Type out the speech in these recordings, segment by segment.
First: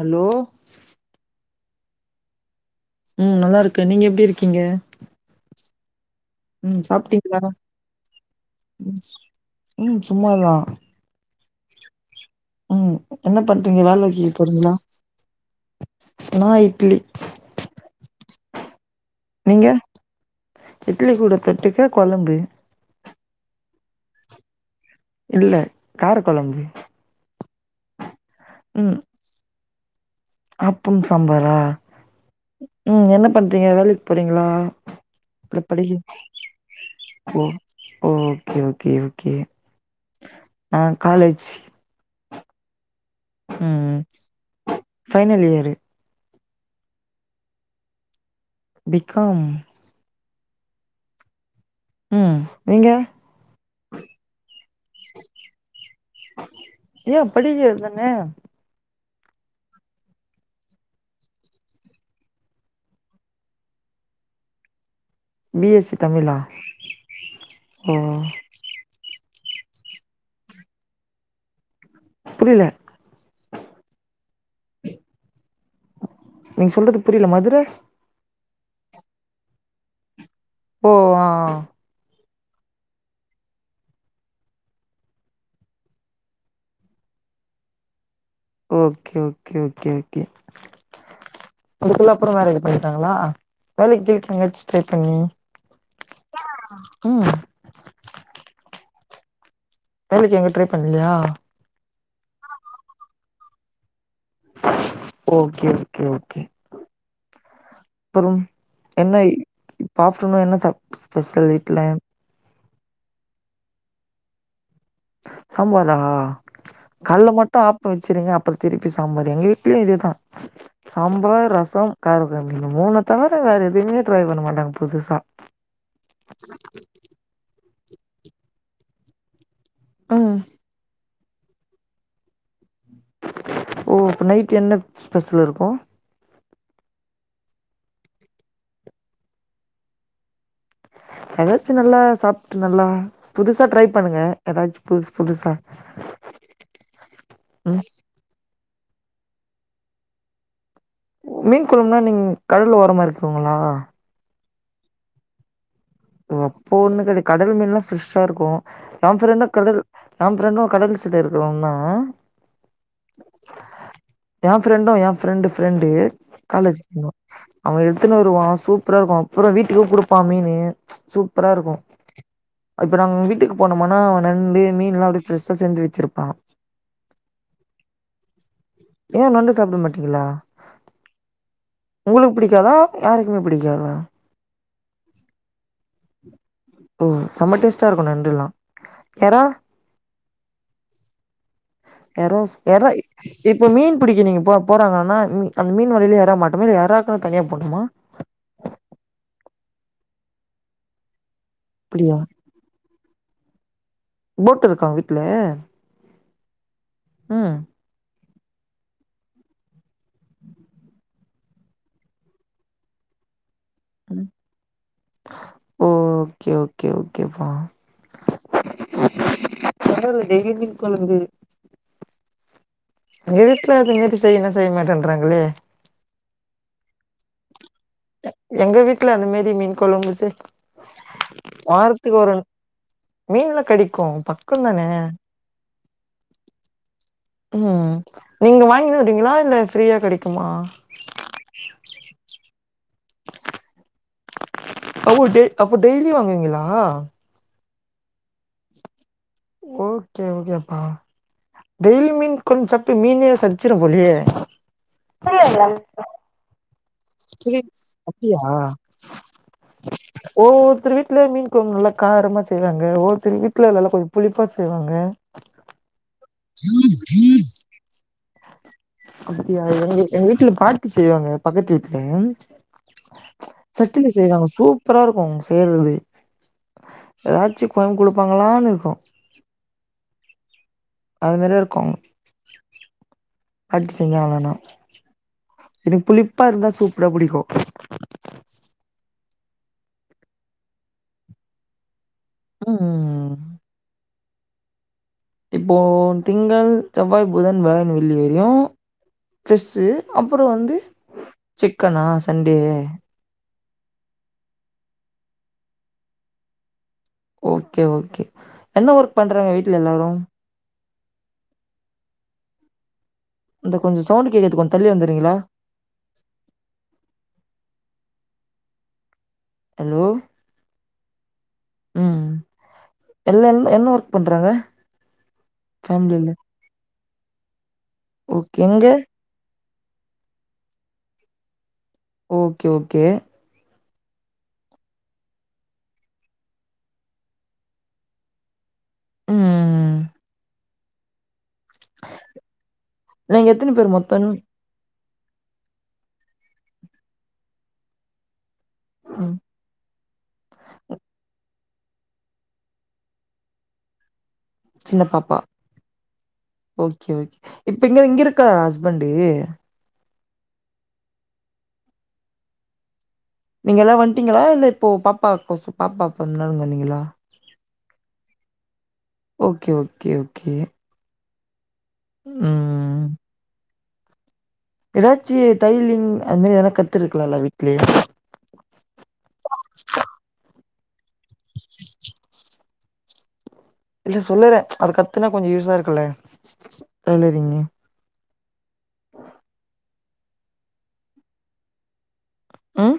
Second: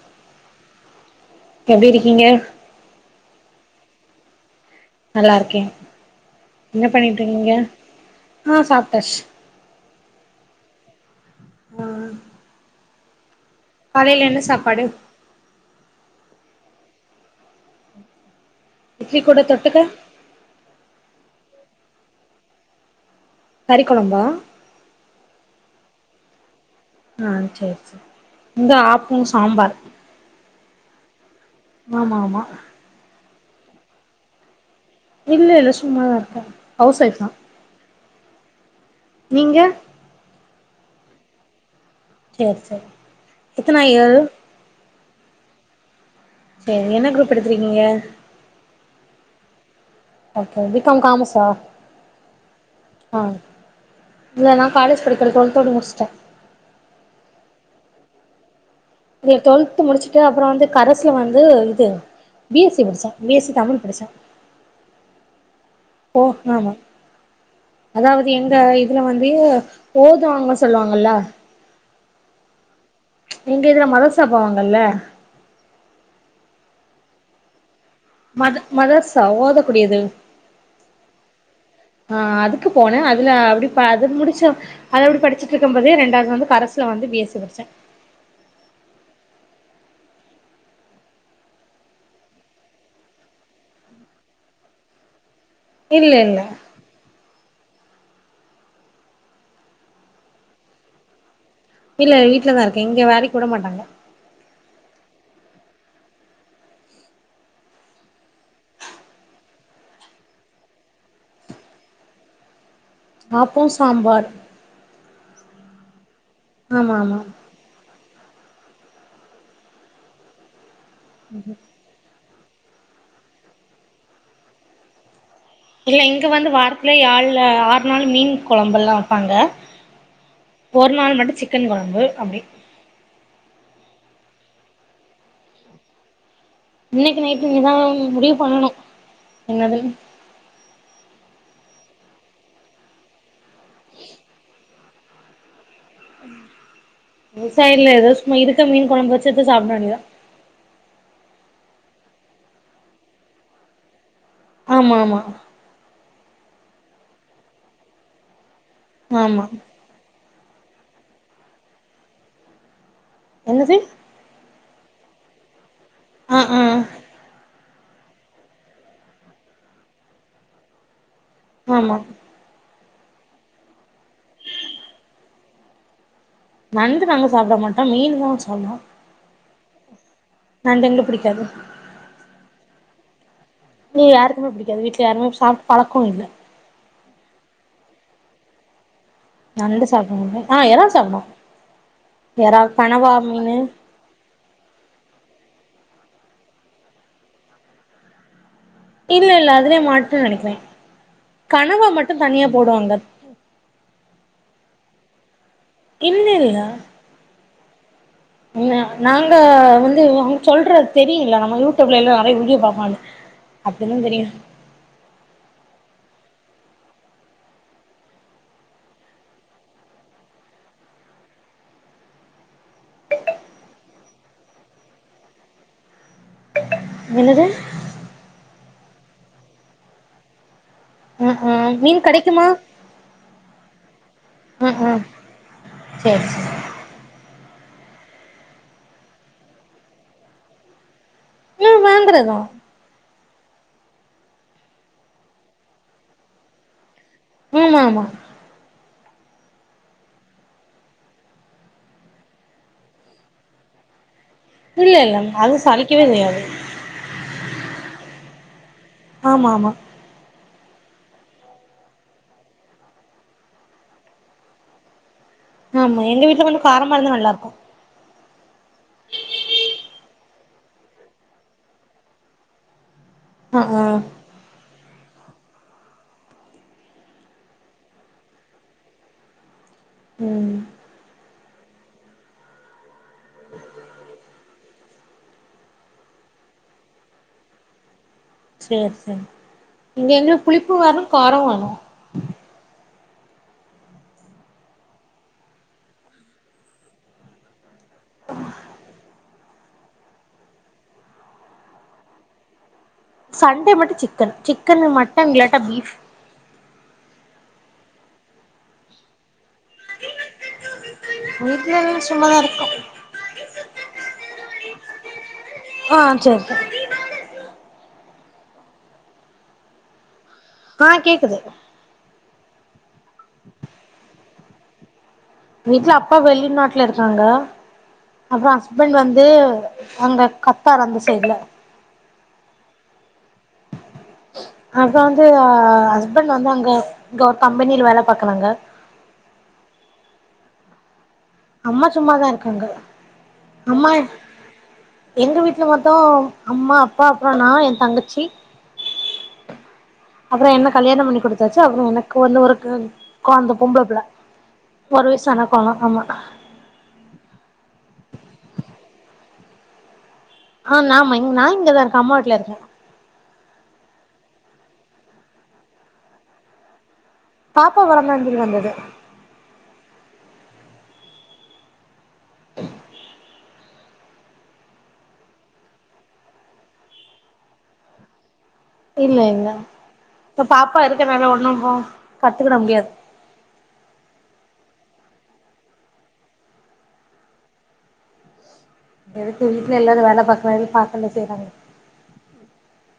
Hello எப்டி இருக்கீங்க ம் நல்லா இருக்கே நீங்க எப்டி இருக்கீங்க நல்லா இருக்கே ம் என்ன பண்ணிட்டு சாப்ட்டீங்களா இருக்கீங்க ஆ ம் சாப்டாச்சு ம் சும்மாதா ஆ ம் என்ன பண்றீங்க வேலைக்கி காலைல என்ன போறீங்களா சாப்பாடு நா இட்லி இட்லி கூட நீங்க தொட்டுக்க இட்லி கூட தொட்டுக்க கொழம்பு கறி கொழம்பா இல்ல கார கொழம்பு ஆ சேரி சேரி இங்க ஆப்பம் சாம்பார் ஆப்பம் சாம்பாரா ஆமா ஆமா ம் என்ன பண்றீங்க வேலைக்கி போறீங்களா இல்ல இல்ல சும்மாதா இருக்கே ஹவுஸ் ஒய்ஃப்தா ஓ ஓகே ஓகே ஓகே நீங்க நா காலேஜ் சேரி சேரி ம் எத்தன ம் இயர் ஃபைனல் இயர் சேரி என்ன குரூப் எடுத்திருக்கீங்க B com okay B com காமஸ்ஸா ம் நீங்க ஆ இல்ல நா காலேஜ் படிக்கல டுவல்த்தோட முடிச்சுட்டே ஏ படிக்கிறது தானே இது டுவெல்த் முடிச்சுட்டு அப்பறோ வந்து கரசுல வந்து இது பி எஸ் சி படிச்சே பி எஸ் சி தமிழ் படிச்சே பி எஸ் சி ஓ தமிழா ஆமா ஓ அதாவது எங்க இப் இங்க வந்து ஓதுவாங்க சொல்லுவாங்கல்ல புரியல எங்க இதுல மதர்ஸா போவாங்கல்ல நீங்க சொல்றது புரியல மதுர மத மதர்சா ஓதக்கூடியது ஓ ஆ ஆ ஆ அதுக்கு போனே அதுல அப்டி படிப் அது முடிச்ச அது அப்டி படிச்சிட்டு இருக்கும் போதே ரெண்டாவது வந்து கரஸ்சுல வந்து பி எஸ் ஸி படிச்சே ஓகே ஓகே ஓகே ஓகே அதுக்குள்ள அப்பறோ வேலைக்கி போய்ட்டாங்களா வேலைக்கு கேக்கலா எங்கயாச்சி ட்ரை பண்ணி இல்ல இல்ல ம் வேலைக்கி எங்கயு ட்ரை பண்ணலையா இல்ல வீட்லதா இருக்கே இங்க வேலைக்கி விட மாட்டாங்க ஓகே ஓகே ஓகே அப்புறம் என்ன இப்ப ஆப்டர்நூன் என்ன சாப் ஸ்பெஷல் வீட்ல ஆப்போ சாம்பார் சம்பாரா ஆமா ஆமா காலேல மட் இப்ப ஆப்போ வெச்சிர்றீங்க அப்பறோ திருப்பி சாம்பார் எங்க வீட்லயு இதேதா சாம்பார் ம். ரசம் [inaudible] இந்த மூணு தவிர வேற எதுவுமே ட்ரை பண்ண மாட்டாங்க புதுசா இல்ல இங்க வந்து வாரத்துல யாழ்ல ஆறு நாள் மீன் கொழம்பெல்லா வப்பாங்க ம் ஒரு நாள் மட்டு சிக்கன் கொழம்பு அப்டி ஓ அப்ப நைட் என்ன ஸ்பெஷல் இருக்கு இன்னைக்கு நைட்டு இனிதா முடிவு பண்ணணு என்னதுன் எதாச்சு நல்லா சாப்ட்டு நல்லா புதுசா ட்ரை பண்ணுங்க எதாச்சு புதுசு புதுசா புதுசா ம் இல்ல எதாவது சும்ம இருக்க மீன் கொழம்ப வச்சுட்டு சாப்ட வேண்டியதா மீன் கொழம்புனா நீங்க கடல் ஓரமா இருக்கிங்களா ஆமா மா ஓ அப்போ ஒன்னு கெடைக்காது கடல்மீன்ல்லா பிரெஷ்ஷாருக்கு என் ஆமா ஃப்ரெண்டு கடல் என் ஃப்ரண்டு கடல் சிட்ட இருக்குறவன்தா என்னது என் ஃபிரண்டு என் ஃபிரண்டு ஃபிரண்டு ஆ ஆ காலேஜ் போனோ அவன் எடுத்துன்னு வருவா சூப்பரா இருக்கு அப்பற வீட்டுக்கு குடுப்பா மீனு சூப்பரா இருக்கு ஆமா இப்ப நாங்க வீட்டுக்கு போனமானா நண்டு மீன் எல்லா பிரஷ்ஷா செஞ்சு வச்சிருப்பா நண்டு நாங்க சாப்ட மாட்டோ மீன் தா சாப்டுவோ ஏன் நண்டு சாப்ட மாட்டீங்களா நண்டு எங்களுக்கு புடிக்காது உங்களுக்கு பிடிக்காதா யாருக்குமே புடிக்காதா இங்க யாருக்குமே புடிக்காது வீட்ல யாருமே சாப்ட்டு பழக்க இல்ல ம் செம டேஸ்ட்டா இருக்கு நண்டுல்லா எறா நண்டு சாப்ட மாட்ட ஆ எறா சாப்டுவோ எறாஸ் எறா கனவா மீனு இப்ப மீன் பிடிக்க நீங்கப் போ போறாங்கன்னா மீ அந்த மீன் வலையில எறா மாட்டுமா இல்ல எறாக்குன்னு தனியா போட்ணுமா இல்ல இல்ல அதுலயே மாட்டு நெனைக்கிறே கனவா மட்டு அப்டியா தனியா போடுவாங்க போட் இருக்கா உங்க வீட்ல இல்லல்ல ம் உண்மையா நாங்க வந்து அவங்க சொல்றது தெரியுல நம்ம யூடியூப்ல எல்லா நெறைய வீடியோ பாப்போல அப்டினு தெரியனு ஓ ஓகே ஓகே ஓகே பா அதுனால டெய்லியு மீன் கொ ழம்பு என் வீட்ல அது மாரி செய்யுனா செய்ய மாட்டேன்றாங்களே என்னது எங்க வீட்ல அந்த மாரி மீன் கொழம்பு செய் ஆ ஆ மீன் வாரத்துக்கு ஒரு கெடைக்குமா மீன்லா கெடைக்கு பா ம் இருக்குதான ம் சேரி சேரி ம் நீங்க வாங்கினு வர்றீங்களா இல்ல ஃப்ரீயா கெடைக்குமா ம் வாங்குறதா அ அப்போ டெய்லி வாங்குவீங்களா ம் ஆமா ஓகே ஓகேப்பா டெய்லியு மீன் கொழம்பு சாப்ட்டு மீனே சலிச்சிரும் போலையே இல்ல இல்லங்க அது சலிக்கவே செய்யாது புரிய்து அப்டியா ஆமாம்மா [unintelligible] ஒவ்வொருத்தரு வீட்லே மீன் கொழம்பு நல்லா காரமா செய்வாங்க ஒவ்வொருத்தரு வீட்ல நல்லா கொஞ்ச புளிப்பா செய்வாங்க ஆமா எங்க வீட்ல கொஞ்ச காரமா இருந்தா நல்லா இருக்கு [inaudible] அப்டியா எங்க எங்க வீட்ல பாத்து செய்வாங்க பக்கத்து வீட்ல ஆ ஆ சட்டில செய்வாங்க சூப் ப்பரா இருக்கு அவ்ங்க செய்றது எதாச்சு கொழம்பு குடுப்பாங்களான் இருக்கு ம் அது மாரிதா இருக்கு அப்டி செஞ்சாங்கனா எனக்கு புளிப்பா இருந்தா சூப்பரா புடிக்கு சேரி சேரி இங்க எங்களுக்கு புளிப்பு வர்ணும் காரமு வேணு ம் இப்போ திங்கள் செவ்வாய் புதன் வியாழன் வெள்ளி வரைலு பிஷ்ஷு அப்பற வந்து சிக்கனா சண்டே சண்டே மட்டு சிக்கன் சிக்கனு மட்டன் இல்லாட்டா பீஃப் ஓகே ஓகே என்ன ஒர்க் பண்றாங்க வீட்ல எல்லாரு வீட்ல எல்லாரு சும்மா தா இருக்கோ இந்த கொஞ்ச சவுண்டு கேக்குது கொஞ்ச தள்ளி வந்துட்றீங்களா ஆ சேரிப்பா ஹலோ ஆ‌ கேக்குது ம் எல்லாரு என்ன ஒர்க் பண்றாங்க வீட்ல அப்பா ஃபேமிலில வெளி நாட்டுல இருக்காங்க அப்றோ ஓகே எங்க ஹஸ்பண்ட் வந்து து அங்க கத்தார் அந்த சைட்ல ஓகே ஓகே அதாவ்து ஆ ஹஸ்பண்ட் வந்து அங்க க கம்பெனில வேல பாக்குறாங்க ம் அம்மா சும்மாதா இருக்காங்க நீங்க எத்தன அம்மா பேர் மொத்தம் எங்க வீட்ல மொத்த அம்மா அப்பா அப்றோ நா எ தங்கச்சி ம் அப்றோ என்ன கல்யாணம் பண்ணி குடுத்தாச்சு அப்றோ எனக்கு வந்து ஒரு கொ கொழந்த பொம்பளப்புள்ள சின்ன ஒரு பாப்பா வயசான கொழந்த ஆமா ஓகே ஓகே இப்ப இங்க இங்க இருக்கா ஹஸ்பண்டு ஆ நாமா இங் நானு இங்கத இருக்கே அம்மா வீட்ல இருக்கே நீங்களா வந்ட்டீங்களா இல்ல இப்போ பாப்பாக் கொசு பாப்பாக்கான்டிதா இங்க வந்தீங்களா பாப்பா பொறந்து வந்துட்டு வந்தது ஓகே ஓகே ஓகே ம் எதாச்சு தைலிங் அது மாரி எதனா கத்துருக்கலால்ல வீட்லே இல்ல இல்ல இப்ப பாப்பா இருக்கனால ஒன்னும் இப்போ கத்துக்கிட முடியாது இல்ல சொல்லுறே அது கத்துனா கொஞ்ச யூஸா இருக்குல்ல டெய்லரிங்கு எதுக்கு வீட்ல எல்லாரு வேல பாக்கறதே பாக்கல்ல செய்றாங்க ம்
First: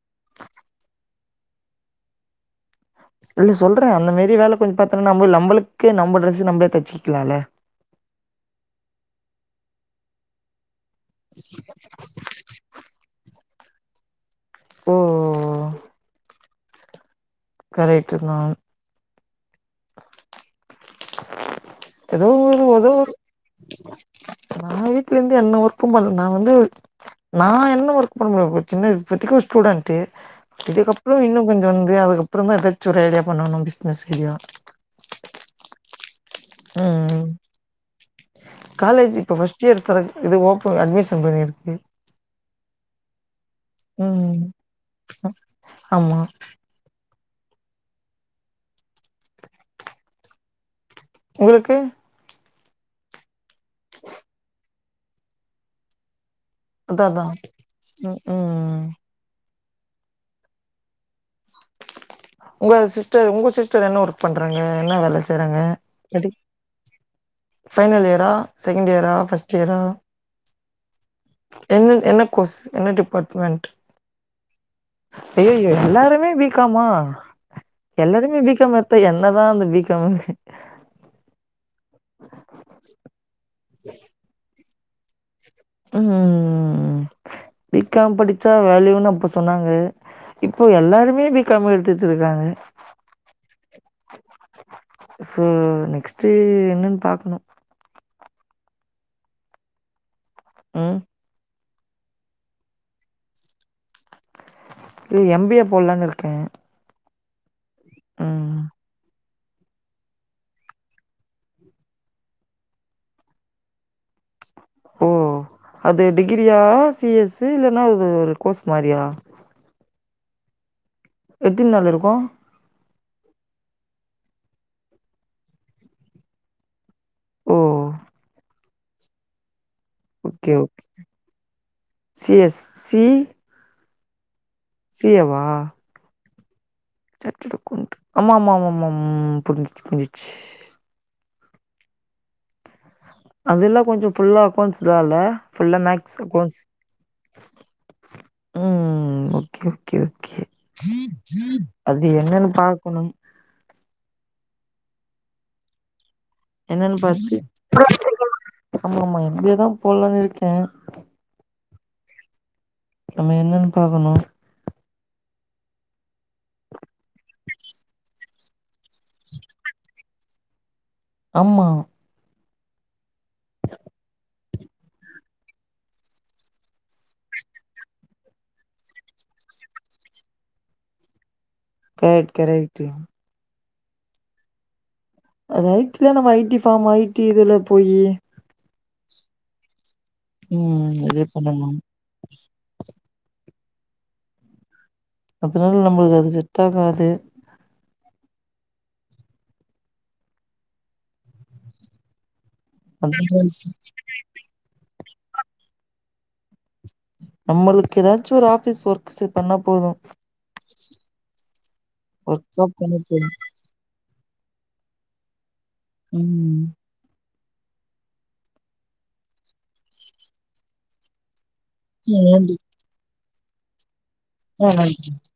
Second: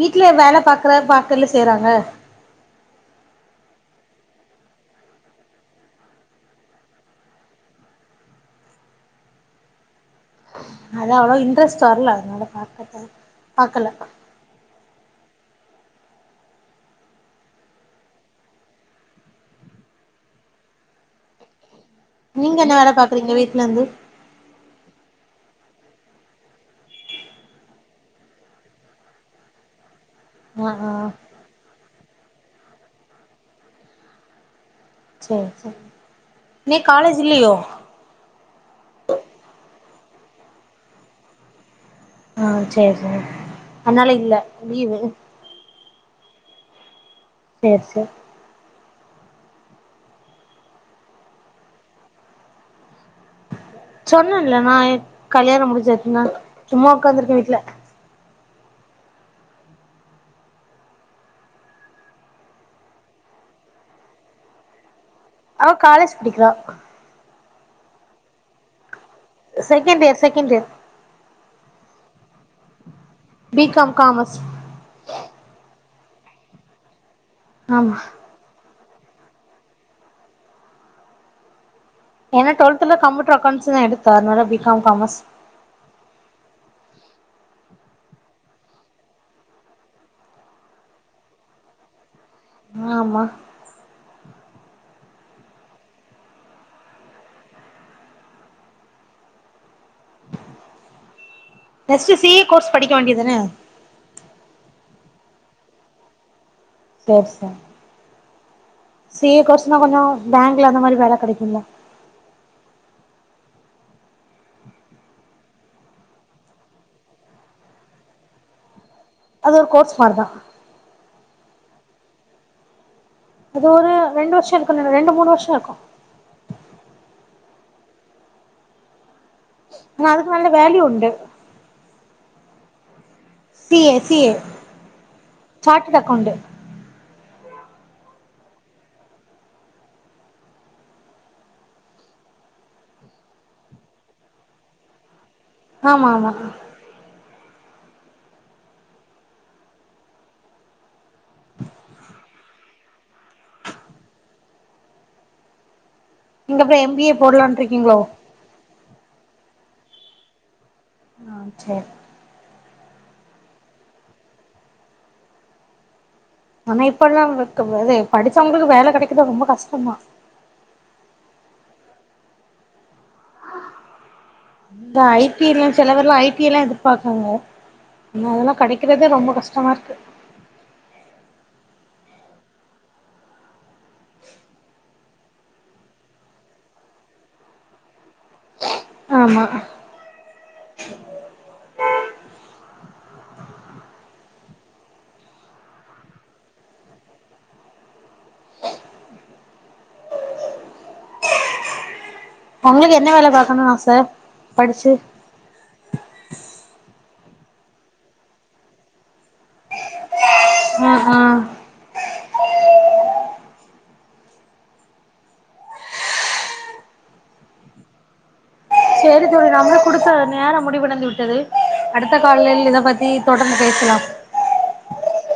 வீட்ல வேல பாக்குறத பாக்கல்ல செய்றாங்க இல்ல சொல்ற அந்த மாரி வேல கொஞ்சோ பாத்தம்னா நம்ம நம்மளுக்கே நம்ம ட்ரெஸ் நம்ம தெச்சிக்கலால்ல அது அவ்ளோ இன்ட்ரெஸ்ட் வர்ல அதனால பாக்கல ஓ கரெக்ட்டுதா ஏதோ நீங்க ஒரு என்ன வேல ஏதோ ஒரு பாக்கறீங்க வீட்லந்து நா வீட்லந்து என்ன ஒர்க்கும் பண்ல நா வந்து நா என்ன ஒர்க் பண்ணுவ சின்ன இப்பத்தைக்கு ஒரு ஸ்டூடெண்ட்டு ஆ ஆ இதுக்கப்றோ இன்னு கொஞ்சோ வந்து அதுக்கப்றந்தா எதாச்சு ஒரு ஐடியா பண்ணணு பிசினஸ் ஐடியா சேரி சேரி இன்னைக்கு காலேஜ் ம் இல்லையோ காலேஜ் இப்போ ஃபஸ்ட் இயர் தர இது ஓப்பன் அட்மிஷன் போய்னுயிருக்கு ஆ சேரி சேரி அதனால இல்ல ம் லீவு ஆமா சேரி சேரி உங்களுக்கு சொன்னன்ல்ல நா கல்யாணோ முடிஞ்சாச்சுனு அதா அதா ம் ம் உங்க சிஸர் உங்க சிஸ்டர் என்ன ஒர்க் பண்றாங்க என்ன வேல செய்றாங்க அவ காலேஜ் டி படிக்கிறா ஃபைனல் இயரா செகண்ட்டு இயரா ஃபர்ஸ்ட் இயரா செகண்ட் இயர் செகண்ட் இயர் என் என்ன கோர்ஸ் என்ன பி டிபார்ட்மென்ட் காம் காமர்ஸ் அய்யய்யோ எல்லாருமே பீக்காமா ஆமா எல்லாருமே பீக்காம் எடுத்தா என்னதா அந்த பீக்காம் ஏனா டுவெல்த்ல கம்ப்யூட்டர் அக்கௌன்ட்ஸ் நா எடுத்த அதனால பீக்காம் காமர்ஸ் ம் பீக்காம் படிச்சா வேல்யூன்னு அப்ப சொன்னாங்க இப்ப எல்லோருமே பீக்காம் எடுத்துட்டுருக்காங்க ஆமா சோ நெக்ஸ்ட்டு என்னுனு பாக்கணு ம் நெக்ஸ்ட்டு சி ஏ கோர்ஸ் படிக்க வேண்டிதான சே எம் பி ஏ போடுலான்னு இருக்கேன் சேர் சேரி ம் சி ஏ கோர்ஸ்னா கொஞ்சோ பேங்க்ல அந்த மாரி வேல கெடைக்குமல்ல ஓ அது டிகிரியா சி எஸ் இல்லனா அது ஒரு கோர்ஸ் மாரியா அது ஒரு கோர்ஸ் மார்தா எத்தினி நாள் இருக்கு அது ஒரு ரெண்டு வருஷோ இருக்கு ரெண்டு மூணு வருஷோ இருக்கு ஓ ஆனா அதுக்கு நல்ல ஓகே வேல்யூ உண்டு C S C C A C A C A வா சார்டெட்டு அக்கவுன்ட் சார்டெட்டு அக்கவுன்ட் ஆமா ஆமா ஆமா ம் ம் புரிஞ்சிச்சு புரிஞ்சிச்சு அதெல்லா கொஞ்சோ ஃபுல்லா அக்கௌண்ட்ஸ்தால்ல ஃபுல்லா ஆமா மேக்ஸ் ஆமா அக்கௌண்ட்ஸ் ம் ஓகே ஓகே ஓகே அது என்னன்னு பாக்கணும் நீங்க அப்புறம் என்னன்னு எம் பி ஏ பாத்து போடலான்ட்டு இருக்கீங்களோ ஆமா ஆமா எம் பி ஏ தா போலானு இருக்கே ஆ செரி நம்ம என்னன்னு பாக்கணு ஆனா இப்ப எல்லா பாக்கு போது படிச்சவங்களுக்கு வேல கெடைக்கறது ரொம்ப கஷ்டதா ஆமா அந்த ஐடி எல்லா சில பேர்லா ஐடி எல்லா எதிர்பாக்கறாங்க பின்ன அதெல்லா கெடைக்கிறதே ரொம்ப கஷ்டமா இருக்கு கரெக்ட் கரெக்ட்டு அது ஐ டி தா நம்ம ஐ டி ஃபாம் ஐடி இதுல போயி ஆமா ம் இதே பண்ணம்னா அதனால நம்முளுக்கு அது செட் ஆகாது ஒங்களுக்கு என்ன வேல அதனால பாக்கனு ஆச படிச்சி நம்மளுக்கு எதாச்சி ஒரு ஆஃபிஸ் ஒர்க் சே பண்ணா போது ஆஹா ஒர்கா பண்ணிப்பே ம் சேரி தோழி நம்ம குடு சிஸ்டர் நேரம் முடிவடைந்து விட்டது அடுத்த ம் கால்ல நன்றி இத பத்தி தொடர்ந்து பேசலா [unintelligible]